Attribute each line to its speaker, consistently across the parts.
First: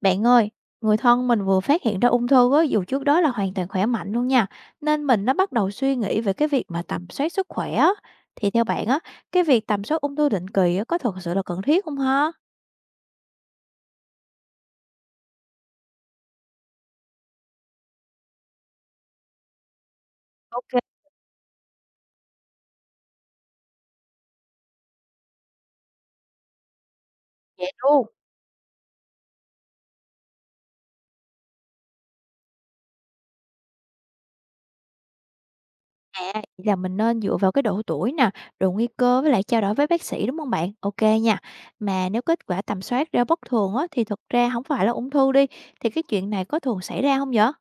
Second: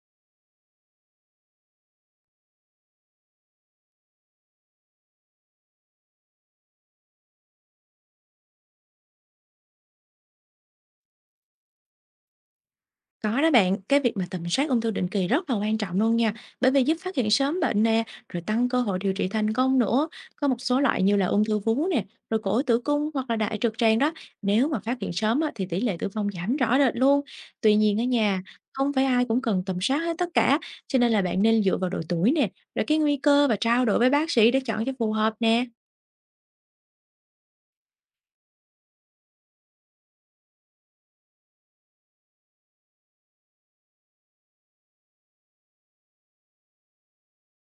Speaker 1: Bạn ơi, người thân mình vừa phát hiện ra ung thư á, dù trước đó là hoàn toàn khỏe mạnh luôn nha. Nên mình nó bắt đầu suy nghĩ về cái việc mà tầm soát sức khỏe á. Thì theo bạn á, cái việc tầm soát ung thư định kỳ á, có thực sự là cần thiết không ha?
Speaker 2: Có đó bạn, cái việc mà tầm soát ung thư định kỳ rất là quan trọng luôn nha, bởi vì giúp phát hiện sớm bệnh nè, rồi tăng cơ hội điều trị thành công nữa. Có một
Speaker 1: Ok,
Speaker 2: số loại như là ung thư vú nè, rồi cổ tử cung hoặc là đại trực tràng đó, nếu mà phát hiện sớm á, thì tỷ lệ tử vong giảm rõ rệt luôn.
Speaker 1: vậy
Speaker 2: Tuy nhiên ở
Speaker 1: luôn.
Speaker 2: nhà, không phải ai cũng cần tầm soát hết tất cả, cho nên là bạn nên dựa vào độ tuổi nè, rồi cái nguy cơ và trao đổi với bác sĩ để chọn cho phù hợp nè.
Speaker 1: À, vậy là mình nên dựa vào cái độ tuổi nè, độ nguy cơ với lại trao đổi với bác sĩ đúng không bạn? Ok nha. Mà nếu kết quả tầm soát ra bất thường á, thì thực ra không phải là ung thư đi, thì cái chuyện này có thường xảy ra không vậy?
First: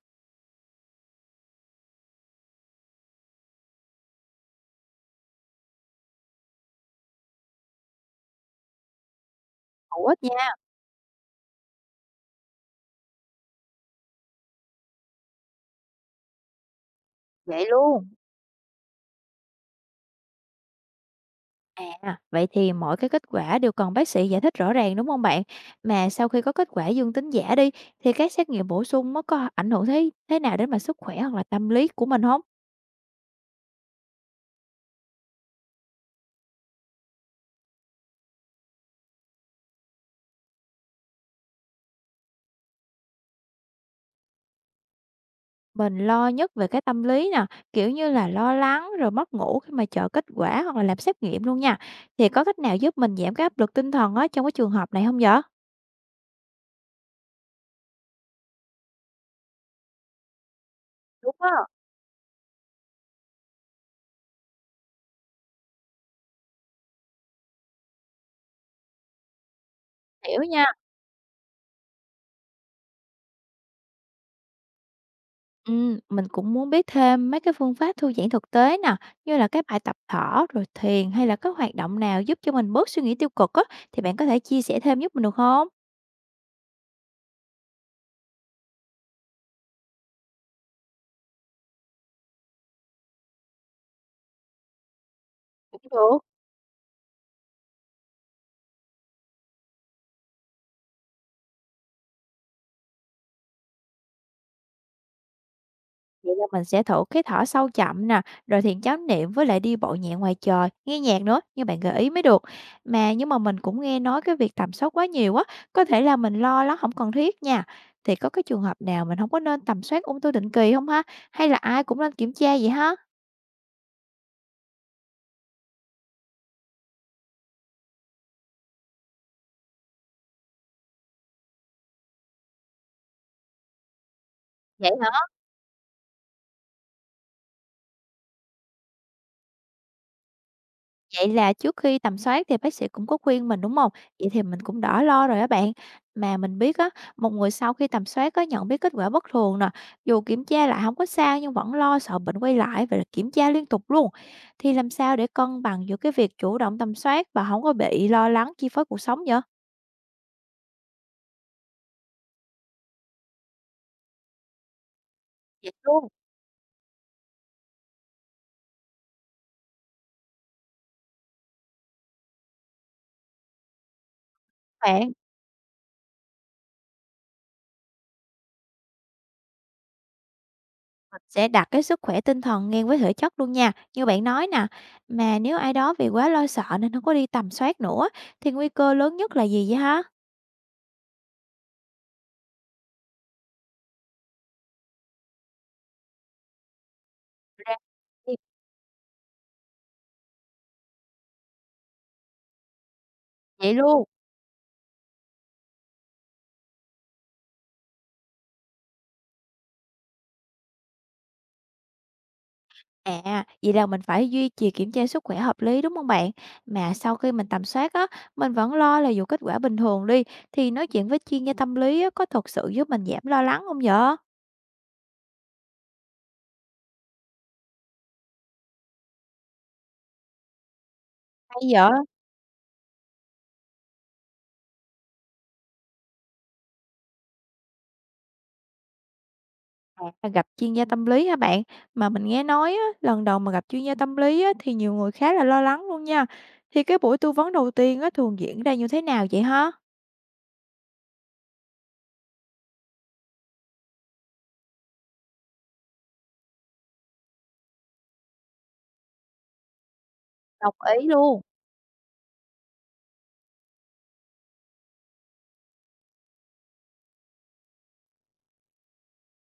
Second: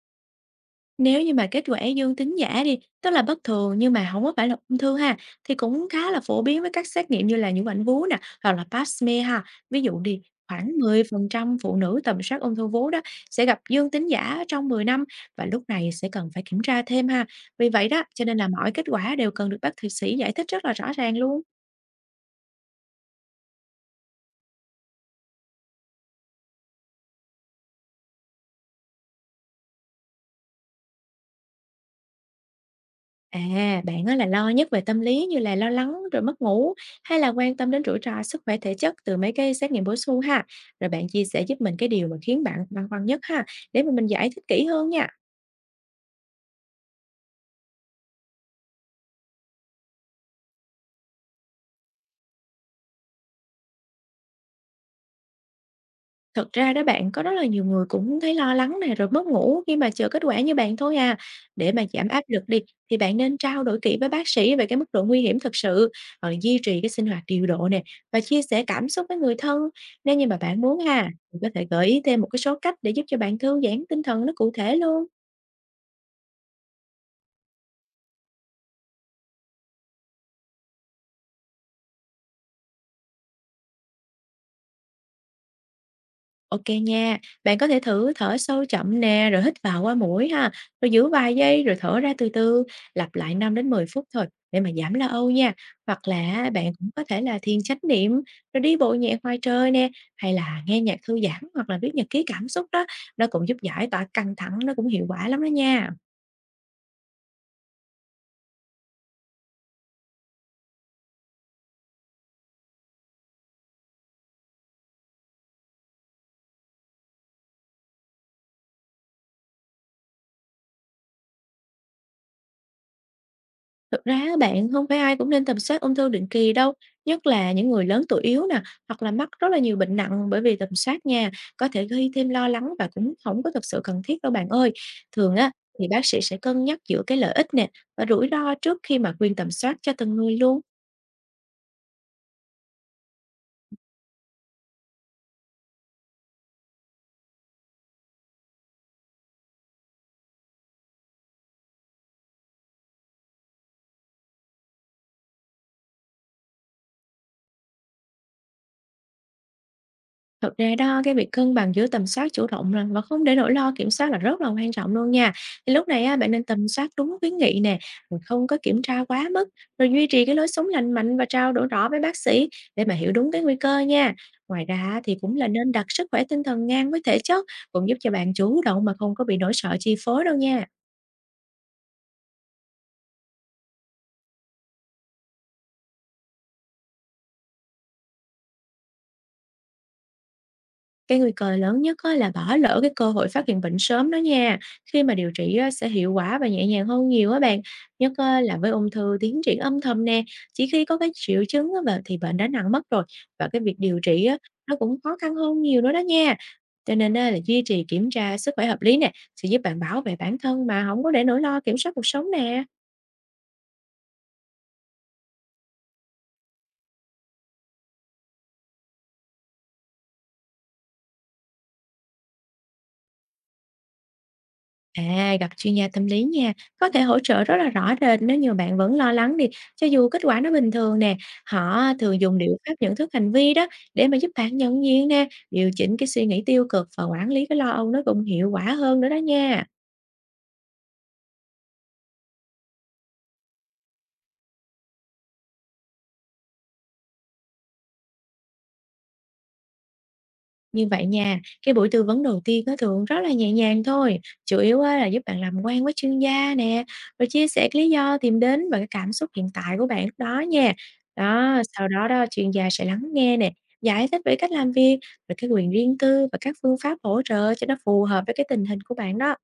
Speaker 2: Nếu như mà kết quả dương tính giả đi, tức là bất thường nhưng mà không có phải là ung thư ha, thì cũng khá là phổ biến với các xét nghiệm như là nhũ ảnh vú nè, hoặc là Pap smear ha. Ví dụ
Speaker 1: Hữu
Speaker 2: đi,
Speaker 1: ích nha.
Speaker 2: khoảng 10% phụ nữ tầm soát ung thư vú đó sẽ gặp dương tính giả trong 10 năm và lúc này sẽ cần phải kiểm tra thêm ha.
Speaker 1: Vậy
Speaker 2: Vì vậy đó,
Speaker 1: luôn.
Speaker 2: cho nên là mọi kết quả đều cần được bác thạc sĩ giải thích rất là rõ ràng luôn.
Speaker 1: À, vậy thì mỗi cái kết quả đều cần bác sĩ giải thích rõ ràng đúng không bạn? Mà sau khi có kết quả dương tính giả đi thì các xét nghiệm bổ sung nó có ảnh hưởng thế thế nào đến mà sức khỏe hoặc là tâm lý của mình không?
Speaker 2: À, bạn á là lo nhất về tâm lý như là lo lắng rồi mất ngủ hay là quan tâm đến rủi ro sức khỏe thể chất từ mấy cái xét nghiệm bổ sung ha. Rồi bạn chia sẻ giúp mình cái điều mà khiến bạn băn khoăn nhất ha để mà mình giải thích kỹ hơn nha.
Speaker 1: Mình lo nhất về cái tâm lý nè, kiểu như là lo lắng rồi mất ngủ khi mà chờ kết quả hoặc là làm xét nghiệm luôn nha. Thì có cách nào giúp mình giảm cái áp lực tinh thần á trong cái trường hợp này không vậy?
Speaker 2: Thật ra đó bạn, có rất là nhiều người cũng thấy lo lắng nè, rồi mất ngủ khi mà chờ kết quả như bạn thôi à.
Speaker 1: Đúng không?
Speaker 2: Để mà giảm áp lực đi, thì bạn nên trao đổi kỹ với bác sĩ về cái mức độ nguy hiểm thật sự, rồi duy trì cái sinh hoạt điều độ nè, và chia sẻ cảm xúc với người thân. Nếu như mà
Speaker 1: Hiểu
Speaker 2: bạn
Speaker 1: nha.
Speaker 2: muốn ha, mình có thể gợi ý thêm một cái số cách để giúp cho bạn thư giãn tinh thần nó cụ thể luôn.
Speaker 1: Mình cũng muốn biết thêm mấy cái phương pháp thư giãn thực tế nè, như là cái bài tập thở, rồi thiền hay là các hoạt động nào giúp cho mình bớt suy nghĩ tiêu cực á, thì bạn có thể chia sẻ thêm giúp mình được không?
Speaker 2: OK nha. Bạn có thể thử thở sâu chậm nè, rồi hít vào qua mũi ha, rồi giữ vài giây rồi thở ra từ từ, lặp lại 5 đến 10 phút thôi để mà giảm lo âu nha.
Speaker 1: Cũng
Speaker 2: Hoặc
Speaker 1: được.
Speaker 2: là bạn cũng có thể là thiền chánh niệm, rồi đi bộ nhẹ ngoài trời nè, hay là nghe nhạc thư giãn hoặc là viết nhật ký cảm xúc đó, nó cũng giúp giải tỏa căng thẳng, nó cũng hiệu quả lắm đó nha.
Speaker 1: Vậy là mình sẽ thử cái thở sâu chậm nè, rồi thiền chánh niệm với lại đi bộ nhẹ ngoài trời, nghe nhạc nữa, như bạn gợi ý mới được. Mà nhưng mà mình cũng nghe nói cái việc tầm soát quá nhiều á, có thể là mình lo lắng không cần thiết nha. Thì có cái trường hợp nào mình không có nên tầm soát ung thư định kỳ không ha? Hay là ai cũng nên kiểm tra vậy ha?
Speaker 2: Thực ra á bạn, không phải ai cũng nên tầm soát ung thư định kỳ đâu, nhất là những người lớn tuổi yếu nè, hoặc là mắc rất là nhiều bệnh nặng bởi vì tầm soát nha, có thể gây thêm lo lắng và cũng không có thực sự cần thiết đâu bạn ơi.
Speaker 1: Vậy.
Speaker 2: Thường á, thì bác sĩ sẽ cân nhắc giữa cái lợi ích nè và rủi ro trước khi mà khuyên tầm soát cho từng người luôn.
Speaker 1: Vậy là trước khi tầm soát thì bác sĩ cũng có khuyên mình, đúng không? Vậy thì mình cũng đỡ lo rồi á bạn. Mà mình biết á, một người sau khi tầm soát có nhận biết kết quả bất thường nè, dù kiểm tra lại không có sao nhưng vẫn lo sợ bệnh quay lại và kiểm tra liên tục luôn. Thì làm sao để cân bằng giữa cái việc chủ động tầm soát và không có bị lo lắng chi phối cuộc sống vậy?
Speaker 2: Thật ra đó, cái việc cân bằng giữa tầm soát chủ động nè và không để nỗi lo kiểm soát là rất là quan trọng luôn nha.
Speaker 1: Vậy
Speaker 2: Thì lúc này
Speaker 1: luôn.
Speaker 2: á, bạn nên tầm soát đúng khuyến nghị nè, rồi không có kiểm tra quá mức, rồi duy trì cái lối sống lành mạnh và trao đổi rõ với bác sĩ để mà hiểu đúng cái nguy cơ nha. Ngoài ra á,
Speaker 1: Bạn,
Speaker 2: thì cũng là nên đặt sức khỏe tinh thần ngang với thể chất, cũng giúp cho bạn chủ động mà không có bị nỗi sợ chi phối đâu nha.
Speaker 1: mình sẽ đặt cái sức khỏe tinh thần ngang với thể chất luôn nha, như bạn nói nè. Mà nếu ai đó vì quá lo sợ nên không có đi tầm soát nữa, thì nguy cơ lớn nhất là gì vậy hả?
Speaker 2: Cái nguy cơ lớn nhất á là bỏ lỡ cái cơ hội phát hiện bệnh sớm đó nha, khi mà điều trị á sẽ hiệu quả và nhẹ nhàng hơn nhiều á bạn.
Speaker 1: Ra.
Speaker 2: Nhất á là với ung thư tiến triển âm thầm nè, chỉ khi có cái triệu chứng á và thì bệnh đã nặng mất rồi và cái
Speaker 1: Vậy
Speaker 2: việc điều
Speaker 1: luôn?
Speaker 2: trị á nó cũng khó khăn hơn nhiều nữa đó nha. Cho nên á là duy trì kiểm tra sức khỏe hợp lý nè, sẽ giúp bạn bảo vệ bản thân mà không có để nỗi lo kiểm soát cuộc sống nè.
Speaker 1: À, vậy là mình phải duy trì kiểm tra sức khỏe hợp lý, đúng không bạn? Mà sau khi mình tầm soát á, mình vẫn lo là dù kết quả bình thường đi, thì nói chuyện với chuyên gia tâm lý á, có thật sự giúp mình giảm lo lắng không vậy?
Speaker 2: À, gặp chuyên gia tâm lý nha, có thể hỗ trợ rất là rõ rệt nếu như bạn vẫn lo lắng đi, cho dù kết quả nó bình thường nè,
Speaker 1: Hay
Speaker 2: họ
Speaker 1: vậy?
Speaker 2: thường dùng liệu pháp nhận thức hành vi đó để mà giúp bạn nhận diện nè, điều chỉnh cái suy nghĩ tiêu cực và quản lý cái lo âu nó cũng hiệu quả hơn nữa đó nha.
Speaker 1: À, gặp chuyên gia tâm lý hả bạn? Mà mình nghe nói á, lần đầu mà gặp chuyên gia tâm lý á, thì nhiều người khá là lo lắng luôn nha. Thì cái buổi tư vấn đầu tiên á, thường diễn ra như thế nào vậy hả?
Speaker 2: Như vậy nha, cái buổi tư vấn đầu tiên nó thường rất là nhẹ nhàng thôi, chủ yếu á là giúp bạn làm quen với chuyên gia nè, rồi chia sẻ cái lý do tìm đến và cái cảm xúc hiện tại của bạn lúc đó nha.
Speaker 1: Đồng ý luôn.
Speaker 2: Đó, sau đó đó chuyên gia sẽ lắng nghe nè, giải thích về cách làm việc, về cái quyền riêng tư và các phương pháp hỗ trợ cho nó phù hợp với cái tình hình của bạn đó.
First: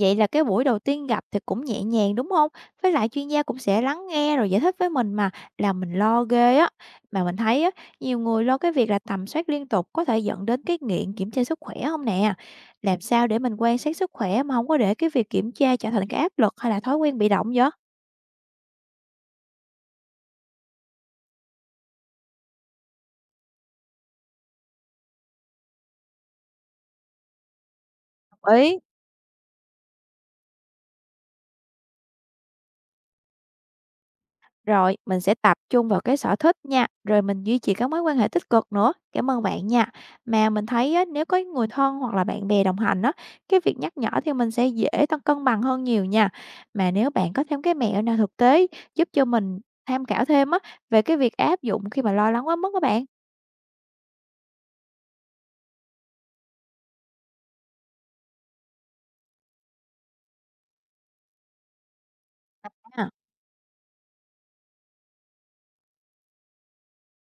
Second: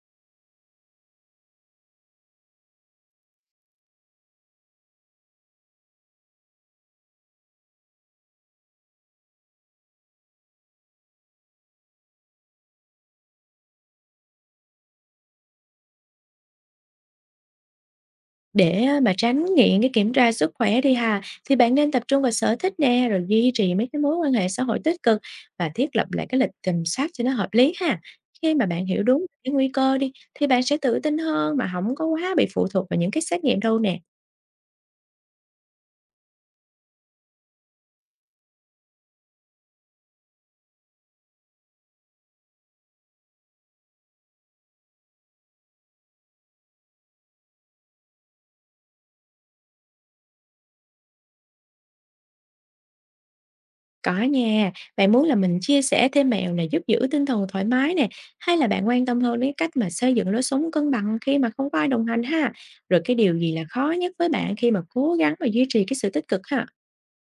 Speaker 1: Vậy là cái buổi đầu tiên gặp thì cũng nhẹ nhàng, đúng không? Với lại chuyên gia cũng sẽ lắng nghe rồi giải thích với mình mà, là mình lo ghê á. Mà mình thấy á, nhiều người lo cái việc là tầm soát liên tục có thể dẫn đến cái nghiện kiểm tra sức khỏe không nè? Làm sao để mình quan sát sức khỏe mà không có để cái việc kiểm tra trở thành cái áp lực hay là thói quen bị động vậy?
Speaker 2: Để á mà tránh nghiện cái kiểm tra sức khỏe đi ha, thì bạn nên tập trung vào sở thích nè, rồi duy trì mấy cái mối quan hệ xã hội tích cực và thiết lập lại cái lịch tầm soát cho nó hợp lý ha. Khi
Speaker 1: Đồng
Speaker 2: mà
Speaker 1: ý.
Speaker 2: bạn hiểu đúng cái nguy cơ đi, thì bạn sẽ tự tin hơn mà không có quá bị phụ thuộc vào những cái xét nghiệm đâu nè.
Speaker 1: Rồi, mình sẽ tập trung vào cái sở thích nha, rồi mình duy trì các mối quan hệ tích cực nữa. Cảm ơn bạn nha. Mà mình thấy á, nếu có người thân hoặc là bạn bè đồng hành á, cái việc nhắc nhở thì mình sẽ dễ tăng cân bằng hơn nhiều nha. Mà nếu bạn có thêm cái mẹo nào thực tế giúp cho mình tham khảo thêm á về cái việc áp dụng khi mà lo lắng quá mức các bạn.
Speaker 2: Có nha, bạn muốn là mình chia sẻ thêm mẹo này giúp giữ tinh thần thoải mái nè, hay là bạn quan tâm hơn đến cách mà xây dựng lối sống cân bằng khi mà không có ai đồng hành ha? Rồi
Speaker 1: À.
Speaker 2: cái điều gì là khó nhất với bạn khi mà cố gắng mà duy trì cái sự tích cực ha?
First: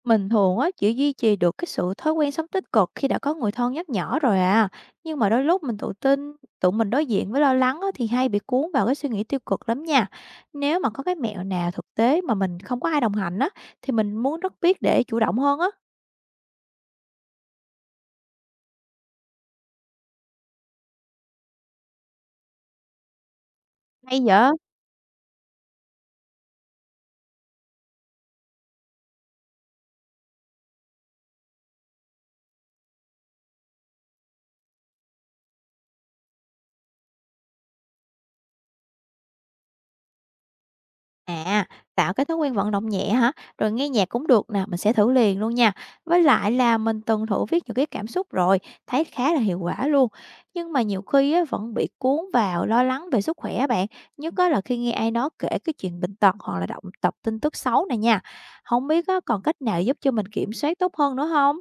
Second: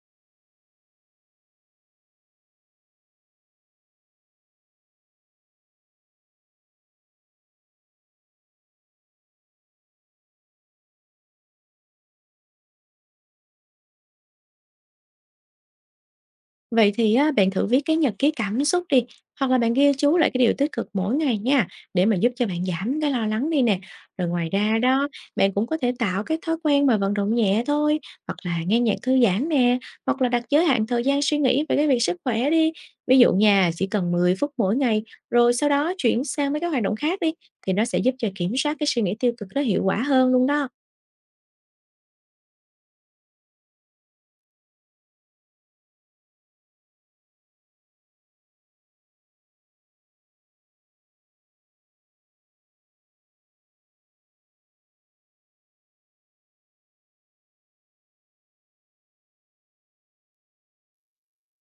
Speaker 1: Mình thường á chỉ duy trì được cái sự thói quen sống tích cực khi đã có người thân nhắc nhở rồi à. Nhưng mà đôi lúc mình tự tin, tụi mình đối diện với lo lắng á, thì hay bị cuốn vào cái suy nghĩ tiêu cực lắm nha. Nếu mà có cái mẹo nào thực tế mà mình không có ai đồng hành á thì mình muốn rất biết để chủ động hơn á.
Speaker 2: Vậy thì á, bạn thử viết cái nhật ký cảm xúc đi, hoặc là bạn ghi chú lại cái điều tích cực mỗi ngày nha, để mà giúp cho bạn giảm cái lo lắng đi nè.
Speaker 1: Hay
Speaker 2: Rồi ngoài
Speaker 1: vậy?
Speaker 2: ra đó, bạn cũng có thể tạo cái thói quen mà vận động nhẹ thôi, hoặc là nghe nhạc thư giãn nè, hoặc là đặt giới hạn thời gian suy nghĩ về cái việc sức khỏe đi. Ví dụ nha, chỉ cần 10 phút mỗi ngày, rồi sau đó chuyển sang mấy cái hoạt động khác đi, thì nó sẽ giúp cho kiểm soát cái suy nghĩ tiêu cực đó hiệu quả hơn luôn đó.
Speaker 1: À, tạo cái thói quen vận động nhẹ hả? Rồi nghe nhạc cũng được nè, mình sẽ thử liền luôn nha. Với lại là mình từng thử viết nhật ký cảm xúc rồi, thấy khá là hiệu quả luôn. Nhưng mà nhiều khi á, vẫn bị cuốn vào lo lắng về sức khỏe bạn. Nhất á là khi nghe ai đó kể cái chuyện bệnh tật hoặc là động tập tin tức xấu này nha. Không biết á, còn cách nào giúp cho mình kiểm soát tốt hơn nữa không?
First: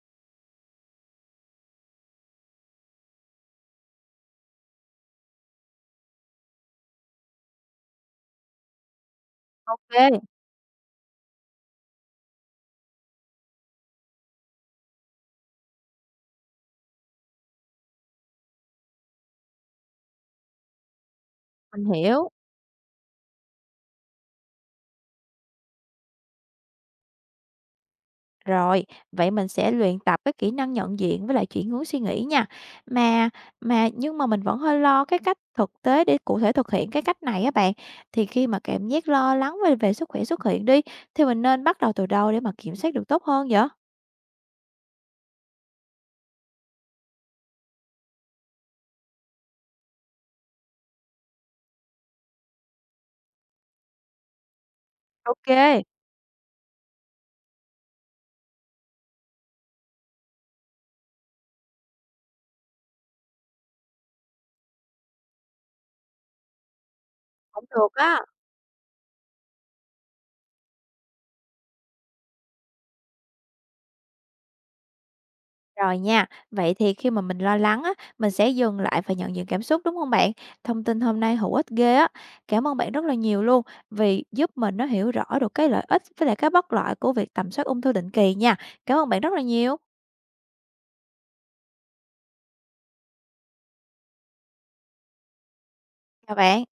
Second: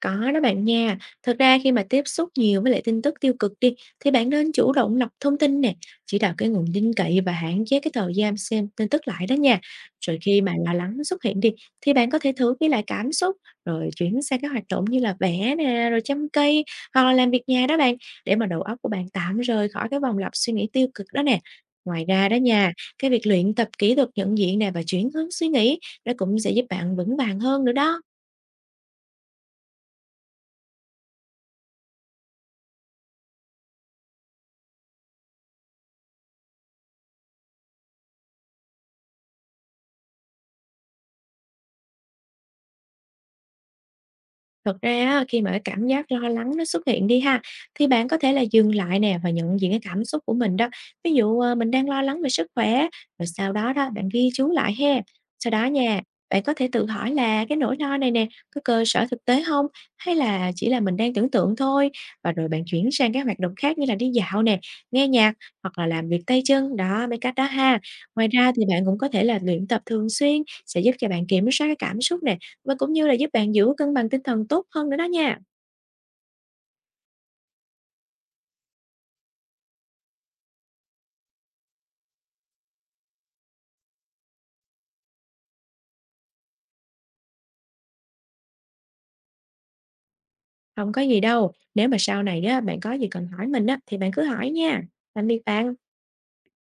Speaker 2: Có đó bạn nha. Thật ra khi mà tiếp xúc nhiều với lại tin tức tiêu cực đi thì bạn nên chủ động lọc thông tin nè, chỉ đọc cái nguồn tin cậy và hạn chế cái thời gian xem tin tức lại đó nha. Rồi
Speaker 1: Ok,
Speaker 2: khi mà lo lắng xuất hiện đi thì bạn có thể thử ghi lại cảm xúc rồi chuyển sang các hoạt động như là vẽ nè, rồi chăm cây hoặc là làm việc nhà đó bạn, để mà đầu óc của bạn tạm rời khỏi cái vòng lặp suy nghĩ tiêu cực đó nè.
Speaker 1: mình
Speaker 2: Ngoài ra
Speaker 1: hiểu.
Speaker 2: đó nha, cái việc luyện tập kỹ thuật nhận diện nè và chuyển hướng suy nghĩ nó cũng sẽ giúp bạn vững vàng hơn nữa đó.
Speaker 1: Rồi, vậy mình sẽ luyện tập cái kỹ năng nhận diện với lại chuyển hướng suy nghĩ nha. Mà mà nhưng mà mình vẫn hơi lo cái cách thực tế để cụ thể thực hiện cái cách này á bạn. Thì khi mà cảm giác lo lắng về về sức khỏe xuất hiện đi thì mình nên bắt đầu từ đâu để mà kiểm soát được tốt hơn vậy?
Speaker 2: Thật ra á, khi mà cái cảm giác lo lắng nó xuất hiện đi ha, thì bạn có thể là dừng lại nè và nhận diện cái cảm xúc của mình đó. Ví dụ mình đang lo lắng về sức khỏe, rồi sau đó đó bạn ghi chú lại ha. Sau đó
Speaker 1: Ok,
Speaker 2: nha, bạn có thể tự hỏi là cái nỗi lo này nè có cơ sở thực tế không, hay là chỉ là mình đang tưởng tượng thôi, và rồi bạn chuyển sang các hoạt động khác như là đi dạo nè, nghe nhạc hoặc là làm việc tay chân đó, mấy cách đó
Speaker 1: cũng
Speaker 2: ha.
Speaker 1: được á.
Speaker 2: Ngoài ra thì bạn cũng có thể là luyện tập thường xuyên sẽ giúp cho bạn kiểm soát cái cảm xúc nè và cũng như là giúp bạn giữ cân bằng tinh thần tốt hơn nữa đó nha.
Speaker 1: Rồi nha, vậy thì khi mà mình lo lắng á, mình sẽ dừng lại và nhận diện cảm xúc đúng không bạn? Thông tin hôm nay hữu ích ghê á. Cảm ơn bạn rất là nhiều luôn vì giúp mình nó hiểu rõ được cái lợi ích với lại cái bất lợi của việc tầm soát ung thư định kỳ nha. Cảm ơn bạn rất là nhiều.
Speaker 2: Không có gì đâu, nếu mà sau này đó bạn có gì cần hỏi mình á, thì bạn cứ hỏi nha. Tạm biệt bạn.
Speaker 1: Chào bạn.